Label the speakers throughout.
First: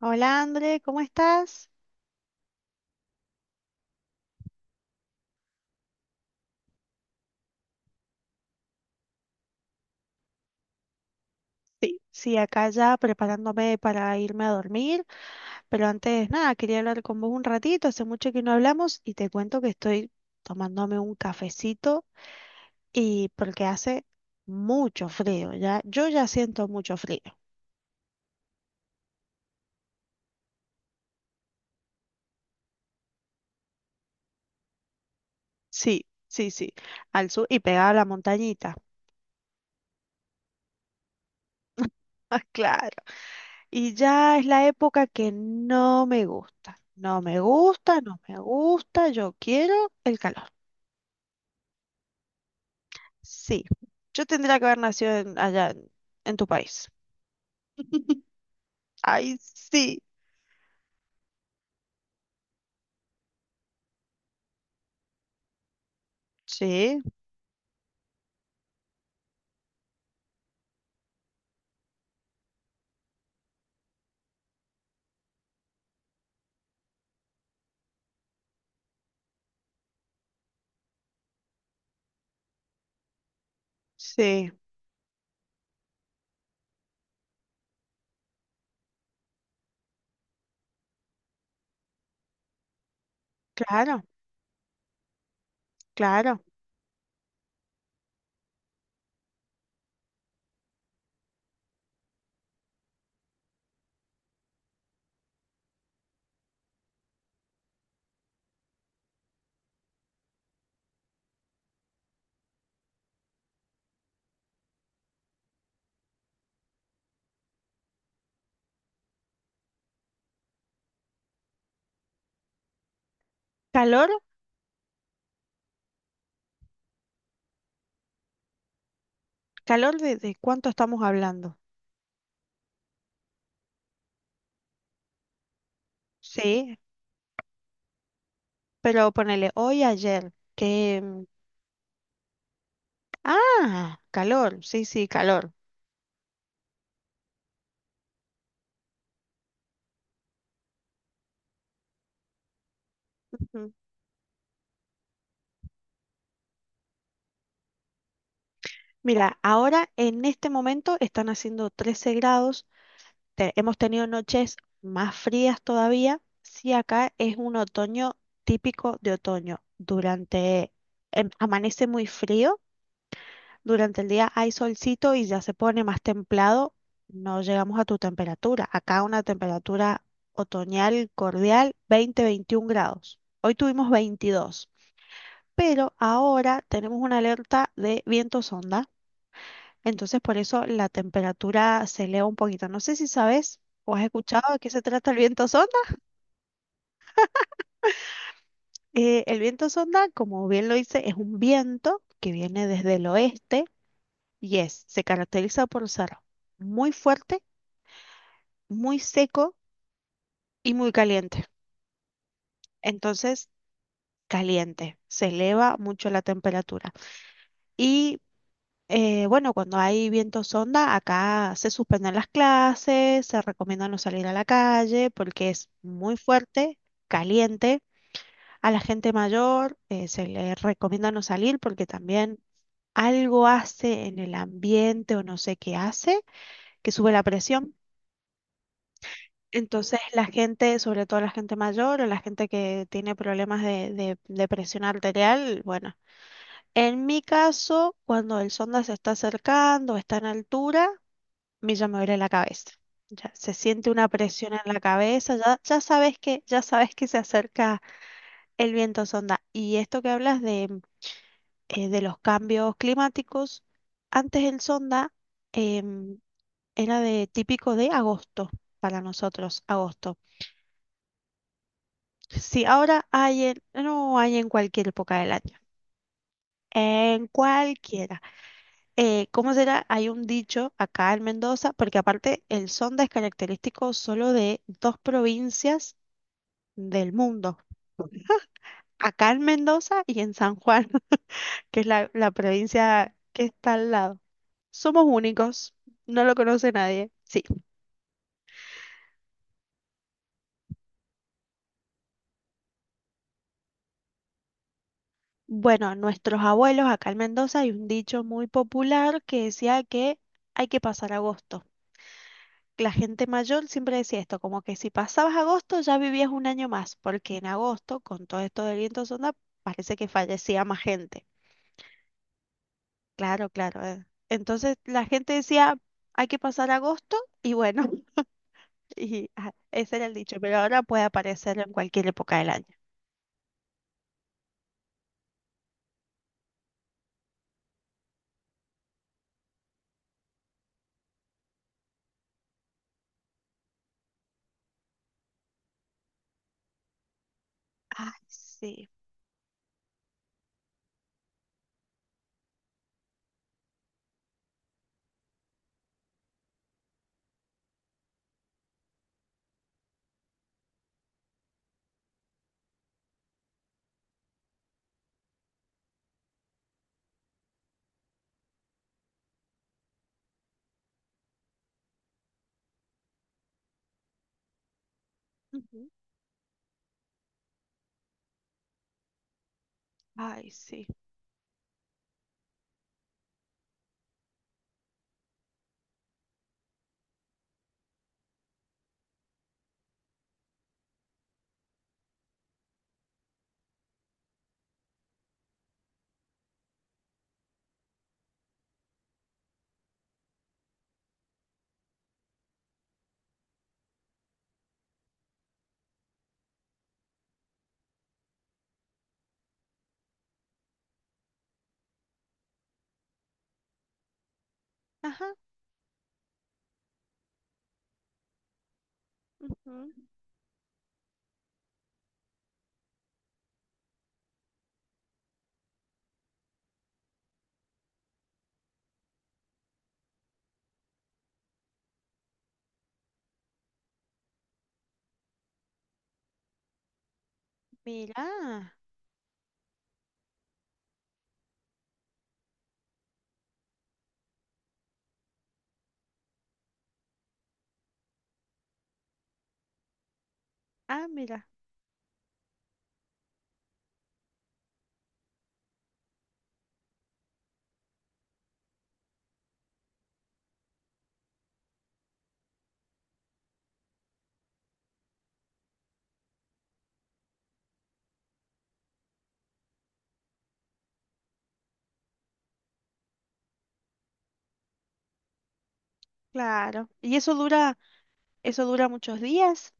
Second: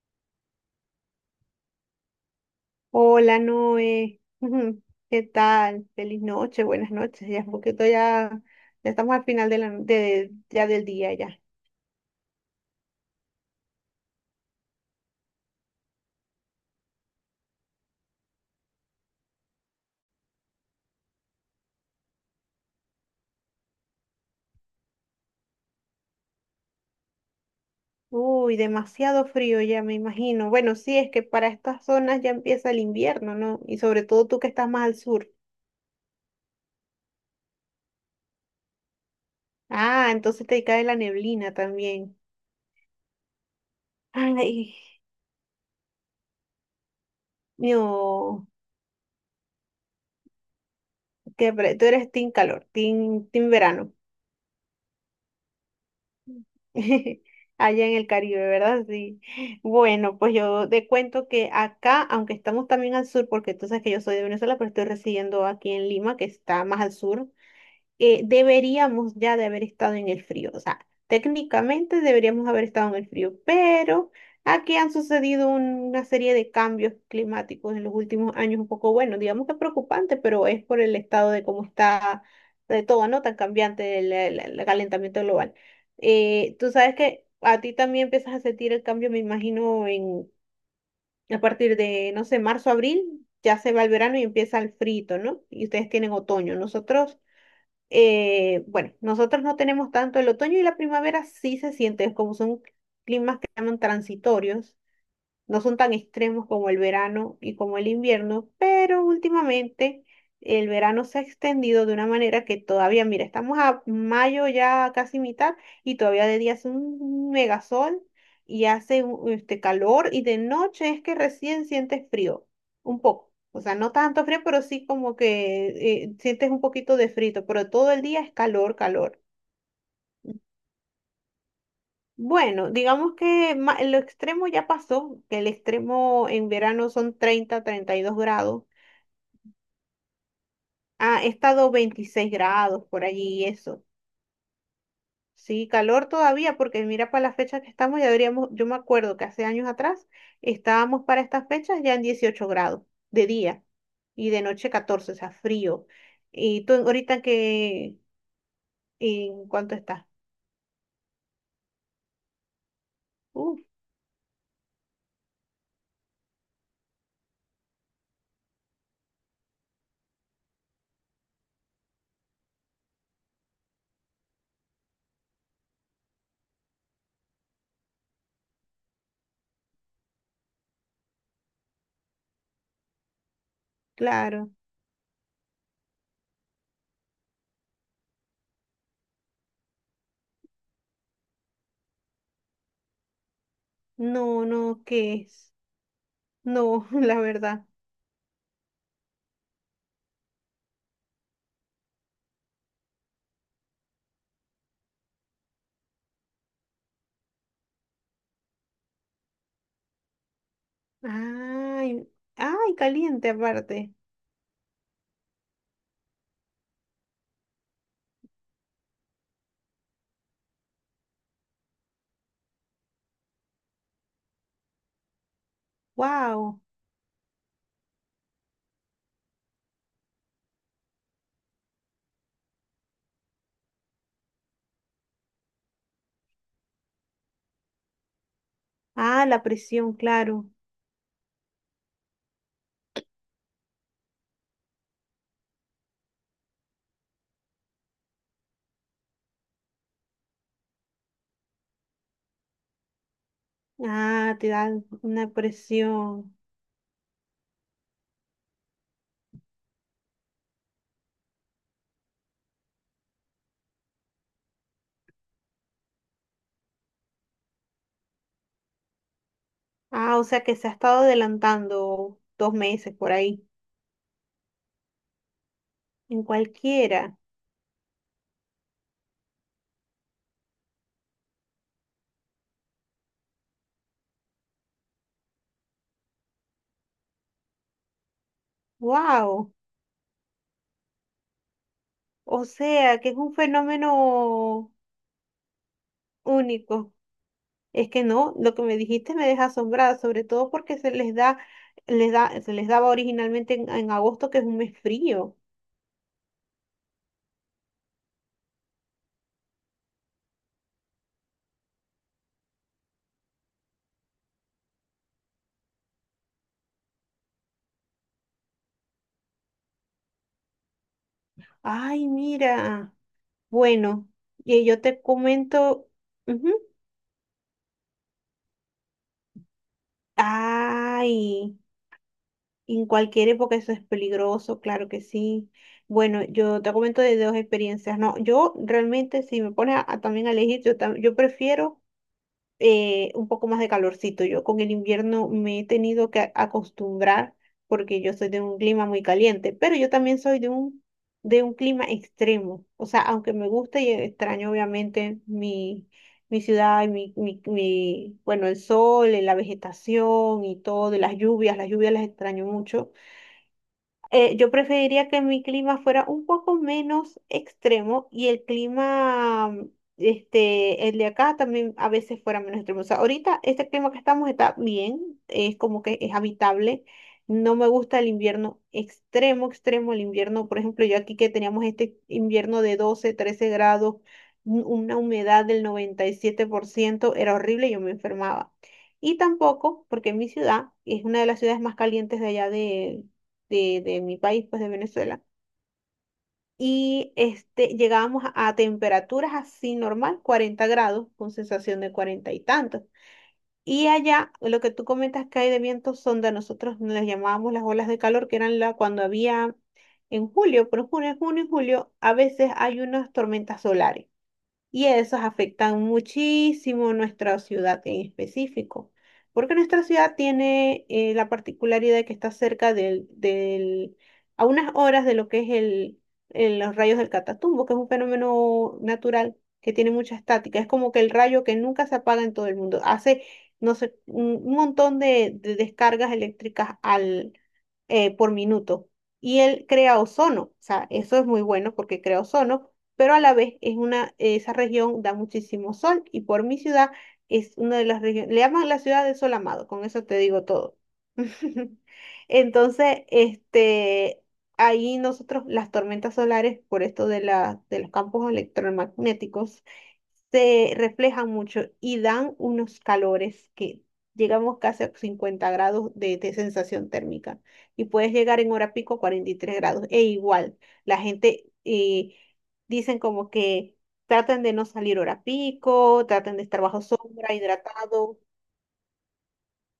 Speaker 1: Hola André, ¿cómo estás?
Speaker 2: Hola Noé, ¿qué tal? Feliz noche, buenas noches. Ya es un poquito ya, estamos al final de ya del día ya.
Speaker 1: Sí, sí, acá ya preparándome para irme a dormir, pero antes nada, quería hablar con vos un ratito, hace mucho que no hablamos y te cuento que estoy tomándome un cafecito y porque hace mucho frío, ya, yo ya siento mucho frío.
Speaker 2: Uy, demasiado frío ya me imagino. Bueno, sí, es que para estas zonas ya empieza el invierno, ¿no? Y sobre todo tú que estás más al sur.
Speaker 1: Sí, sí, sí, al sur y pegada a la montañita.
Speaker 2: Ah, entonces te cae la neblina también.
Speaker 1: Ah, claro. Y ya es la
Speaker 2: Ay,
Speaker 1: época que no me gusta, no me gusta, no me
Speaker 2: no,
Speaker 1: gusta, yo quiero el calor.
Speaker 2: tú eres team calor, team
Speaker 1: Sí,
Speaker 2: verano.
Speaker 1: yo tendría que haber nacido allá en tu país.
Speaker 2: Allá en el Caribe, ¿verdad? Sí.
Speaker 1: Ay, sí.
Speaker 2: Bueno, pues yo te cuento que acá, aunque estamos también al sur, porque tú sabes que yo soy de Venezuela, pero estoy residiendo aquí en Lima, que está más al
Speaker 1: Sí,
Speaker 2: sur, deberíamos ya de haber estado en el frío. O sea, técnicamente deberíamos haber estado en el frío, pero aquí han sucedido una serie de cambios climáticos en los últimos años, un poco, bueno, digamos que preocupante, pero es por el estado de cómo está de todo, ¿no? Tan cambiante
Speaker 1: sí,
Speaker 2: el calentamiento global. Tú sabes que a ti también empiezas a sentir el cambio, me imagino, en, a partir de, no sé, marzo, abril. Ya se va el
Speaker 1: claro,
Speaker 2: verano y empieza el frito, ¿no? Y ustedes tienen
Speaker 1: claro.
Speaker 2: otoño. Nosotros, bueno, nosotros no tenemos tanto el otoño y la primavera sí se siente, como son climas que llaman transitorios, no son tan extremos como el verano y como el invierno, pero últimamente el verano se ha extendido de una manera que todavía, mira, estamos a mayo ya casi mitad y todavía de día hace un megasol y este calor y de noche es que recién sientes frío, un poco. O sea, no
Speaker 1: ¿Calor?
Speaker 2: tanto frío, pero sí como que sientes un poquito de frito, pero todo el día es calor, calor.
Speaker 1: ¿Calor de cuánto estamos hablando?
Speaker 2: Bueno, digamos que lo extremo ya pasó, que el extremo en
Speaker 1: Sí,
Speaker 2: verano son 32 grados.
Speaker 1: pero ponele hoy, ayer, que...
Speaker 2: Ha estado 26 grados por allí y eso.
Speaker 1: ah, calor, sí, sí, calor.
Speaker 2: Sí, calor todavía, porque mira para la fecha que estamos, ya deberíamos, yo me acuerdo que hace años atrás estábamos para estas fechas ya en 18 grados de día
Speaker 1: Ujú.
Speaker 2: y de noche 14, o sea, frío. Y tú ahorita que,
Speaker 1: Mira,
Speaker 2: ¿en cuánto
Speaker 1: ahora
Speaker 2: estás?
Speaker 1: en este momento están haciendo 13 grados.
Speaker 2: Uf,
Speaker 1: Hemos tenido noches más frías todavía. Sí, acá es un otoño típico de otoño. Durante, amanece muy frío, durante el día hay solcito y ya se pone más templado. No llegamos a tu temperatura. Acá una temperatura otoñal cordial, 20-21 grados. Hoy tuvimos
Speaker 2: claro,
Speaker 1: 22, pero ahora tenemos una alerta de vientos onda. Entonces por eso la temperatura se eleva un poquito. No sé si sabes o has escuchado
Speaker 2: no,
Speaker 1: de qué se
Speaker 2: no,
Speaker 1: trata
Speaker 2: ¿qué
Speaker 1: el viento
Speaker 2: es?
Speaker 1: sonda.
Speaker 2: No, la verdad.
Speaker 1: El viento sonda, como bien lo dice, es un viento que viene desde el oeste y se caracteriza por ser muy fuerte, muy seco y muy caliente.
Speaker 2: Ay, ay, caliente
Speaker 1: Entonces,
Speaker 2: aparte.
Speaker 1: caliente, se eleva mucho la temperatura. Y bueno, cuando hay vientos sonda, acá se suspenden las clases, se recomienda no salir a la calle porque es muy
Speaker 2: Wow.
Speaker 1: fuerte, caliente. A la gente mayor se le recomienda no salir porque también algo hace en el ambiente o no sé qué hace, que sube la presión.
Speaker 2: Ah, la presión,
Speaker 1: Entonces la
Speaker 2: claro.
Speaker 1: gente, sobre todo la gente mayor o la gente que tiene problemas de presión arterial, bueno, en mi caso, cuando el sonda se está acercando, está en altura, mí ya me duele la cabeza. Ya se siente una
Speaker 2: Ah, te
Speaker 1: presión en la
Speaker 2: dan una
Speaker 1: cabeza, ya, ya sabes
Speaker 2: presión.
Speaker 1: que, ya sabes que se acerca el viento sonda. Y esto que hablas de los cambios climáticos, antes el sonda em, era de típico de agosto para nosotros, agosto.
Speaker 2: Ah, o sea que se ha estado adelantando dos
Speaker 1: Sí,
Speaker 2: meses
Speaker 1: ahora
Speaker 2: por ahí.
Speaker 1: no hay en cualquier época del año.
Speaker 2: En cualquiera.
Speaker 1: En cualquiera. ¿Cómo será? Hay un dicho acá en Mendoza, porque aparte el sonda es característico solo de dos provincias del mundo. Acá en
Speaker 2: Wow.
Speaker 1: Mendoza y en San Juan, que es la, la
Speaker 2: O sea que
Speaker 1: provincia
Speaker 2: es un
Speaker 1: que está al lado.
Speaker 2: fenómeno
Speaker 1: Somos únicos, no lo conoce
Speaker 2: único.
Speaker 1: nadie. Sí.
Speaker 2: Es que no, lo que me dijiste me deja asombrada, sobre todo porque se les da, se les daba originalmente en agosto, que es un mes frío.
Speaker 1: Bueno, nuestros abuelos acá en Mendoza hay un dicho muy popular que decía que hay que pasar agosto. La gente mayor siempre decía esto, como que si pasabas agosto ya vivías un año más, porque en agosto, con todo esto del viento sonda, parece que fallecía más gente.
Speaker 2: Ay, mira.
Speaker 1: Claro, claro.
Speaker 2: Bueno, y
Speaker 1: Entonces
Speaker 2: yo te
Speaker 1: la gente decía,
Speaker 2: comento,
Speaker 1: hay que
Speaker 2: ujú.
Speaker 1: pasar agosto y bueno. Y ajá, ese era el dicho, pero ahora puede
Speaker 2: Ay,
Speaker 1: aparecer en cualquier época del año.
Speaker 2: en cualquier época eso es peligroso, claro que sí. Bueno, yo te comento de dos experiencias. No, yo realmente si me pones a también a elegir, yo, yo prefiero, un poco más de calorcito. Yo con el invierno me he tenido que acostumbrar porque yo
Speaker 1: Ay,
Speaker 2: soy de un clima
Speaker 1: sí.
Speaker 2: muy caliente, pero yo también soy de un clima extremo. O sea, aunque me gusta y extraño obviamente mi, mi ciudad, y bueno, el sol, la vegetación y todo, y las lluvias las extraño mucho. Yo preferiría que mi clima fuera un poco menos extremo y el clima, este, el de acá también a veces fuera menos extremo. O sea, ahorita este clima que estamos está bien, es como
Speaker 1: Ujú.
Speaker 2: que es habitable. No me gusta el invierno extremo, extremo, el invierno,
Speaker 1: Ay,
Speaker 2: por ejemplo,
Speaker 1: sí.
Speaker 2: yo aquí que teníamos este invierno de 12, 13 grados, una humedad del 97% era horrible, yo me enfermaba. Y tampoco, porque mi ciudad es una de las ciudades más calientes de allá, de mi país, pues de Venezuela. Y este, llegábamos a temperaturas así normal, 40 grados, con sensación de cuarenta y tantos. Y allá, lo que tú comentas que hay de vientos sonda nosotros, las llamábamos las olas de calor, que eran la, cuando había en julio, pero en junio, julio, a veces hay unas tormentas solares y esos
Speaker 1: Ajá.
Speaker 2: afectan muchísimo nuestra ciudad en específico, porque nuestra
Speaker 1: Ujú.
Speaker 2: ciudad tiene, la particularidad de que está cerca a unas horas de lo que es los rayos del Catatumbo, que es un fenómeno natural que tiene mucha estática, es como que el rayo que nunca se apaga en todo el mundo, hace, no sé, un montón de descargas eléctricas al,
Speaker 1: Mira.
Speaker 2: por minuto. Y él crea ozono, o sea, eso es muy bueno porque crea ozono, pero a la vez esa región da muchísimo sol y por mi ciudad es una de las regiones, le llaman la ciudad del sol amado, con eso te digo todo.
Speaker 1: Ah, mira.
Speaker 2: Entonces, este, ahí nosotros las tormentas solares, por esto de de los campos electromagnéticos, se reflejan mucho y dan unos calores que llegamos casi a 50 grados de sensación térmica y puedes llegar en hora pico a 43 grados. E igual, la gente... dicen como que traten de no salir hora pico, traten de estar bajo
Speaker 1: Claro. ¿Y
Speaker 2: sombra, hidratado.
Speaker 1: eso dura muchos días?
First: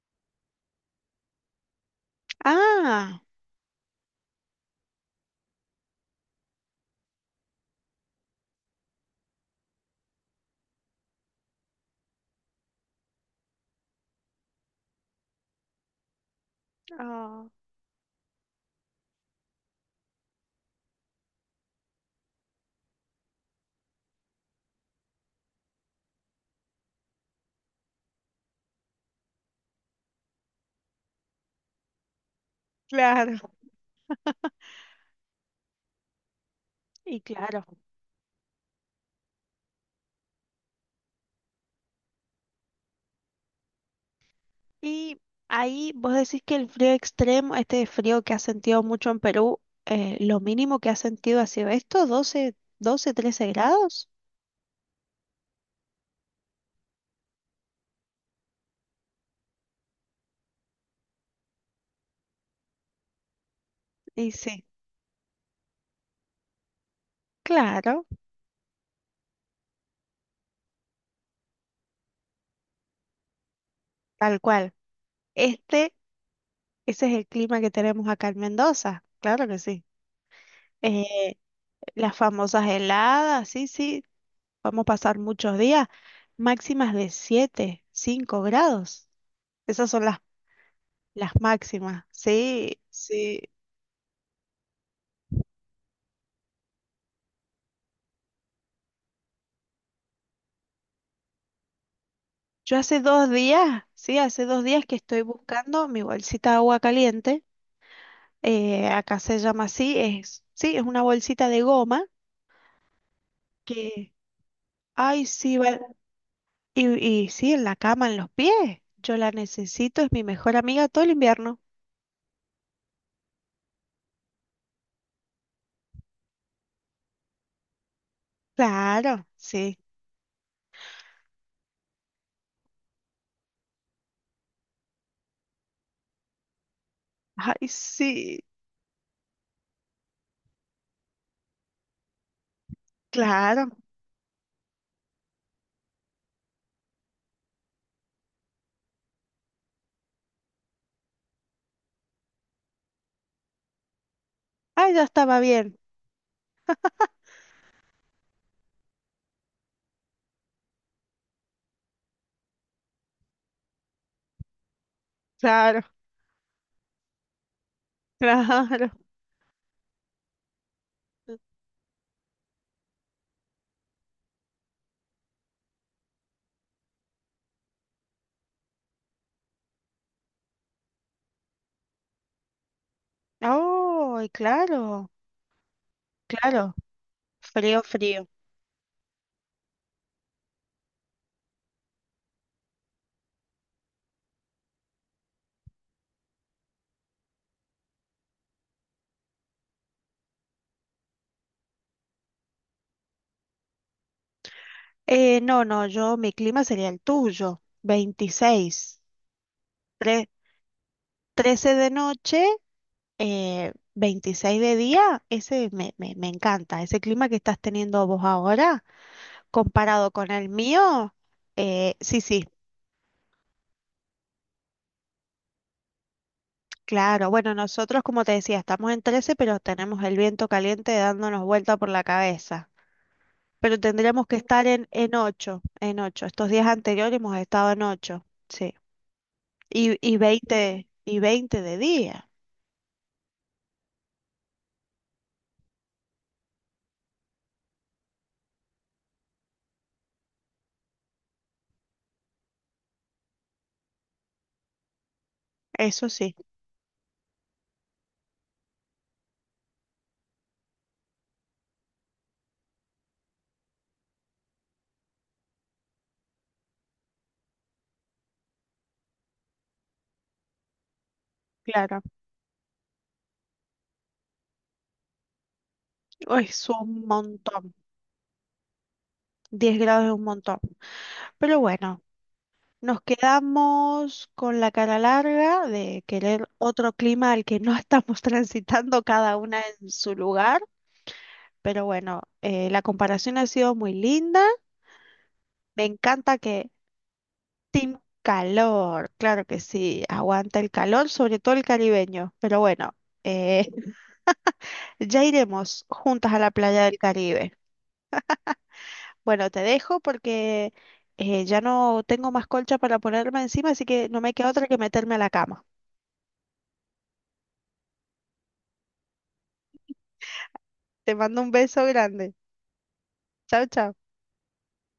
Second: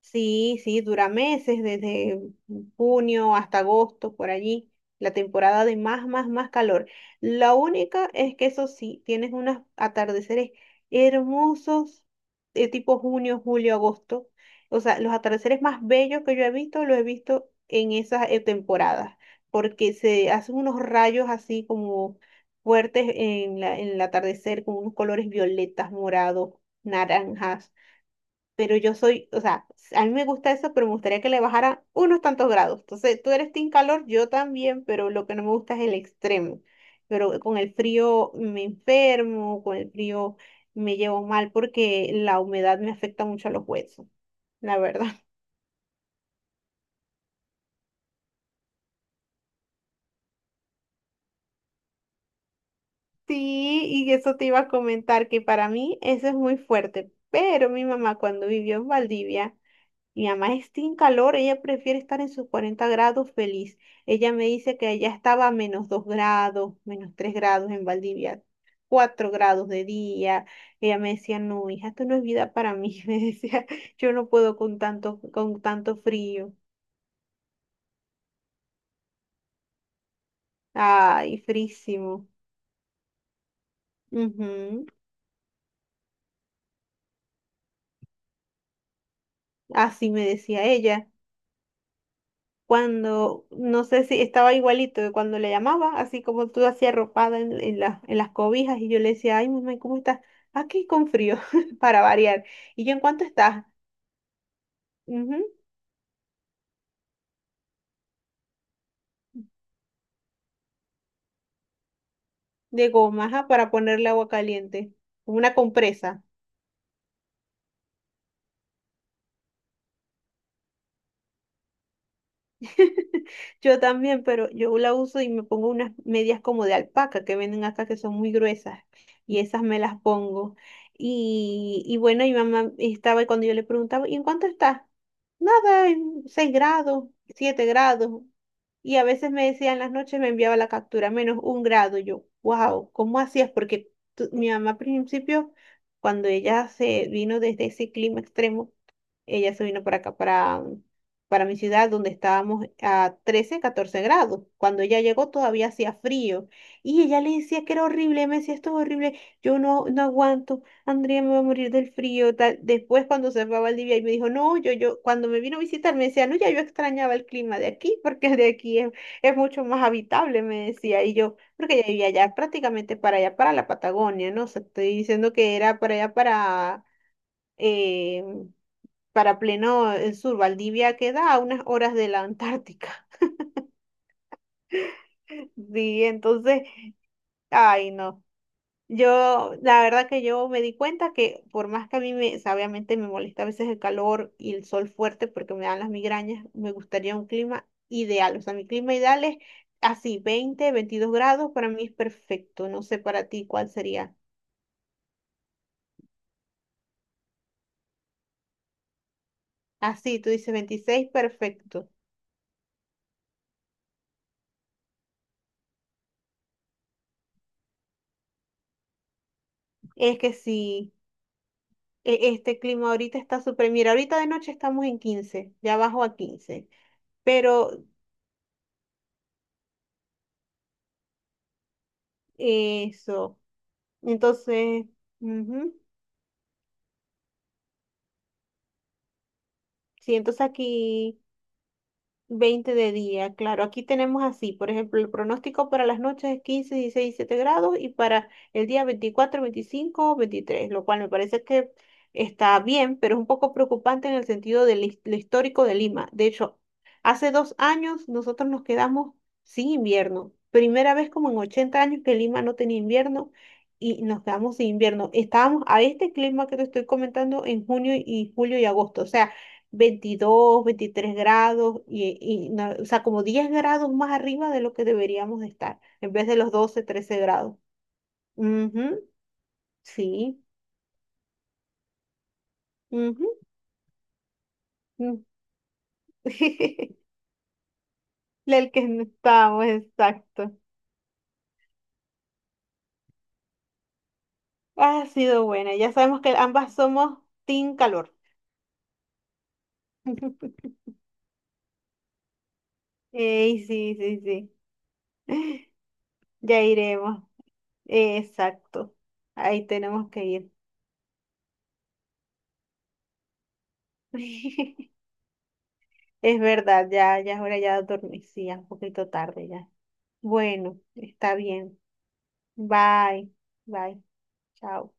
Speaker 2: Sí, sí, dura meses, desde
Speaker 1: Ah.
Speaker 2: junio hasta agosto, por allí, la temporada de más, más, más calor. La única es que eso sí, tienes unos atardeceres hermosos, de tipo junio, julio, agosto. O sea, los atardeceres más bellos que yo he visto, los he
Speaker 1: Ah,
Speaker 2: visto en esas, temporadas, porque se hacen unos rayos así como fuertes en en el atardecer, con unos colores violetas, morados, naranjas, pero yo soy, o sea, a mí me gusta eso, pero me gustaría que le bajara unos tantos grados. Entonces, tú
Speaker 1: claro.
Speaker 2: eres team calor, yo también, pero lo que no me gusta es el extremo.
Speaker 1: Y
Speaker 2: Pero con
Speaker 1: claro.
Speaker 2: el frío me enfermo, con el frío me llevo mal porque la humedad me afecta mucho a los huesos, la verdad.
Speaker 1: Y ahí vos decís que el frío extremo, este frío que has sentido mucho en Perú, lo mínimo que has sentido ha sido esto, doce 13
Speaker 2: Sí,
Speaker 1: grados.
Speaker 2: y eso te iba a comentar, que para mí eso es muy fuerte, pero mi mamá cuando vivió en Valdivia, mi mamá está en calor, ella prefiere estar en sus 40 grados feliz.
Speaker 1: Y
Speaker 2: Ella me
Speaker 1: sí,
Speaker 2: dice que allá estaba a -2 grados, -3 grados en
Speaker 1: claro,
Speaker 2: Valdivia, 4 grados de día. Ella me decía, no, hija, esto no es vida para mí. Me decía, yo no
Speaker 1: tal
Speaker 2: puedo
Speaker 1: cual.
Speaker 2: con
Speaker 1: Este
Speaker 2: tanto frío.
Speaker 1: Ese es el clima que tenemos acá en Mendoza, claro que sí. Eh,
Speaker 2: Ay,
Speaker 1: las
Speaker 2: frísimo.
Speaker 1: famosas heladas, sí, sí, vamos a
Speaker 2: Ujú,
Speaker 1: pasar muchos días, máximas de 7, 5 grados. Esas son
Speaker 2: así me decía ella.
Speaker 1: las máximas, sí, sí.
Speaker 2: Cuando, no sé si estaba igualito de cuando le llamaba, así como tú hacías arropada en, en las cobijas y yo le decía, ay, mamá, ¿y cómo estás? Aquí con frío, para variar.
Speaker 1: Yo
Speaker 2: Y yo,
Speaker 1: hace
Speaker 2: ¿en cuánto
Speaker 1: dos
Speaker 2: estás?
Speaker 1: días, sí, hace 2 días que estoy
Speaker 2: Ujú,
Speaker 1: buscando mi bolsita de agua caliente, acá se llama así, es, sí, es una bolsita de goma
Speaker 2: de goma, ajá, para ponerle
Speaker 1: que,
Speaker 2: agua caliente,
Speaker 1: ay,
Speaker 2: como una
Speaker 1: sí, va-
Speaker 2: compresa.
Speaker 1: y sí, en la cama, en los pies. Yo la necesito, es mi mejor amiga todo el invierno.
Speaker 2: Yo también, pero yo la uso y me pongo unas medias como de alpaca que venden acá que son muy gruesas
Speaker 1: Claro,
Speaker 2: y esas
Speaker 1: sí.
Speaker 2: me las pongo. Y bueno, mi mamá estaba y cuando yo le preguntaba, ¿y en cuánto está? Nada, en 6 grados, siete
Speaker 1: Ay,
Speaker 2: grados.
Speaker 1: sí,
Speaker 2: Y a veces me decía en las noches, me enviaba la captura, -1 grado. Yo, wow, ¿cómo hacías?
Speaker 1: claro.
Speaker 2: Porque mi mamá al principio, cuando ella se vino desde ese clima extremo, ella se vino para acá, para mi ciudad, donde estábamos a 13, 14 grados. Cuando
Speaker 1: Ay,
Speaker 2: ella
Speaker 1: ya
Speaker 2: llegó
Speaker 1: estaba
Speaker 2: todavía
Speaker 1: bien.
Speaker 2: hacía frío. Y ella le decía que era horrible, me decía, esto es horrible, yo no, no aguanto, Andrea me va a morir del frío. Tal. Después cuando se fue a Valdivia y me dijo, no, yo, cuando me vino a
Speaker 1: Claro,
Speaker 2: visitar me decía, no, ya yo extrañaba el clima de aquí, porque el de aquí
Speaker 1: claro.
Speaker 2: es mucho más habitable, me decía. Y yo, porque ella vivía allá prácticamente para allá, para la Patagonia, ¿no? O sea, estoy diciendo que era para allá, para... em, para pleno, sur. Valdivia queda a unas horas de la Antártica.
Speaker 1: Ay, claro,
Speaker 2: Sí, entonces,
Speaker 1: claro. Frío,
Speaker 2: ay, no.
Speaker 1: frío.
Speaker 2: Yo, la verdad que yo me di cuenta que por más que a mí me, o sea, obviamente me molesta a veces el calor y el sol fuerte porque me dan las migrañas, me gustaría un clima ideal. O sea, mi clima ideal es así, 20, 22 grados, para mí es perfecto. No sé para ti cuál sería.
Speaker 1: No, no, yo, mi clima sería el tuyo. 26,
Speaker 2: Así,
Speaker 1: Tre-
Speaker 2: tú dices 26,
Speaker 1: 13
Speaker 2: perfecto.
Speaker 1: de noche, 26 de día. Ese me encanta. Ese clima que estás teniendo vos ahora, comparado
Speaker 2: Es
Speaker 1: con
Speaker 2: que
Speaker 1: el
Speaker 2: sí,
Speaker 1: mío, sí, sí.
Speaker 2: este clima ahorita está súper, mira, ahorita de noche estamos en 15, ya bajo a 15,
Speaker 1: Claro, bueno,
Speaker 2: pero
Speaker 1: nosotros como te decía, estamos en 13, pero tenemos el viento caliente dándonos vuelta por la cabeza.
Speaker 2: eso,
Speaker 1: Pero tendríamos que estar
Speaker 2: entonces,
Speaker 1: en 8,
Speaker 2: ujú.
Speaker 1: en 8. Estos días anteriores hemos estado en 8, sí. Y,
Speaker 2: Sí,
Speaker 1: y
Speaker 2: entonces
Speaker 1: 20
Speaker 2: aquí
Speaker 1: y 20 de día,
Speaker 2: 20 de día, claro. Aquí tenemos así, por ejemplo, el pronóstico para las noches es 15, 16, 17 grados y para el día 24, 25, 23, lo cual me parece que está bien, pero es un poco preocupante en el sentido del, lo histórico de
Speaker 1: eso
Speaker 2: Lima. De
Speaker 1: sí,
Speaker 2: hecho, hace dos años nosotros nos quedamos sin invierno. Primera vez como en 80 años que Lima no tenía invierno y nos quedamos sin invierno. Estábamos a este clima que te estoy comentando en junio y julio y agosto. O sea, 22, 23 grados,
Speaker 1: claro.
Speaker 2: no, o sea, como 10 grados más arriba de lo que deberíamos de estar, en vez de
Speaker 1: Uy,
Speaker 2: los
Speaker 1: es
Speaker 2: 12,
Speaker 1: un
Speaker 2: 13 grados.
Speaker 1: montón,
Speaker 2: Ujú,
Speaker 1: 10 grados es un
Speaker 2: sí,
Speaker 1: montón. Pero bueno, nos
Speaker 2: ujú,
Speaker 1: quedamos con la cara
Speaker 2: mm.
Speaker 1: larga de querer otro clima al que no estamos
Speaker 2: El que
Speaker 1: transitando
Speaker 2: no
Speaker 1: cada una
Speaker 2: estamos,
Speaker 1: en su
Speaker 2: exacto.
Speaker 1: lugar, pero bueno, la comparación ha sido muy linda.
Speaker 2: Ha sido buena,
Speaker 1: Me
Speaker 2: ya sabemos que
Speaker 1: encanta que
Speaker 2: ambas somos team
Speaker 1: Team
Speaker 2: calor.
Speaker 1: Calor, claro que sí, aguanta el calor, sobre todo el caribeño, pero bueno,
Speaker 2: Ey,
Speaker 1: eh,
Speaker 2: sí, sí, sí,
Speaker 1: ya iremos juntas a la
Speaker 2: ya
Speaker 1: playa del
Speaker 2: iremos.
Speaker 1: Caribe.
Speaker 2: Exacto,
Speaker 1: Bueno, te
Speaker 2: ahí
Speaker 1: dejo
Speaker 2: tenemos que ir.
Speaker 1: porque ya no tengo más colcha para ponerme encima, así que no me queda otra que meterme a la cama.
Speaker 2: Es verdad, ya, ya es hora ya de dormir, sí, ya es un poquito tarde ya. Bueno,
Speaker 1: Te
Speaker 2: está
Speaker 1: mando un
Speaker 2: bien.
Speaker 1: beso grande.
Speaker 2: Bye,
Speaker 1: Chao, chao.
Speaker 2: bye, chao.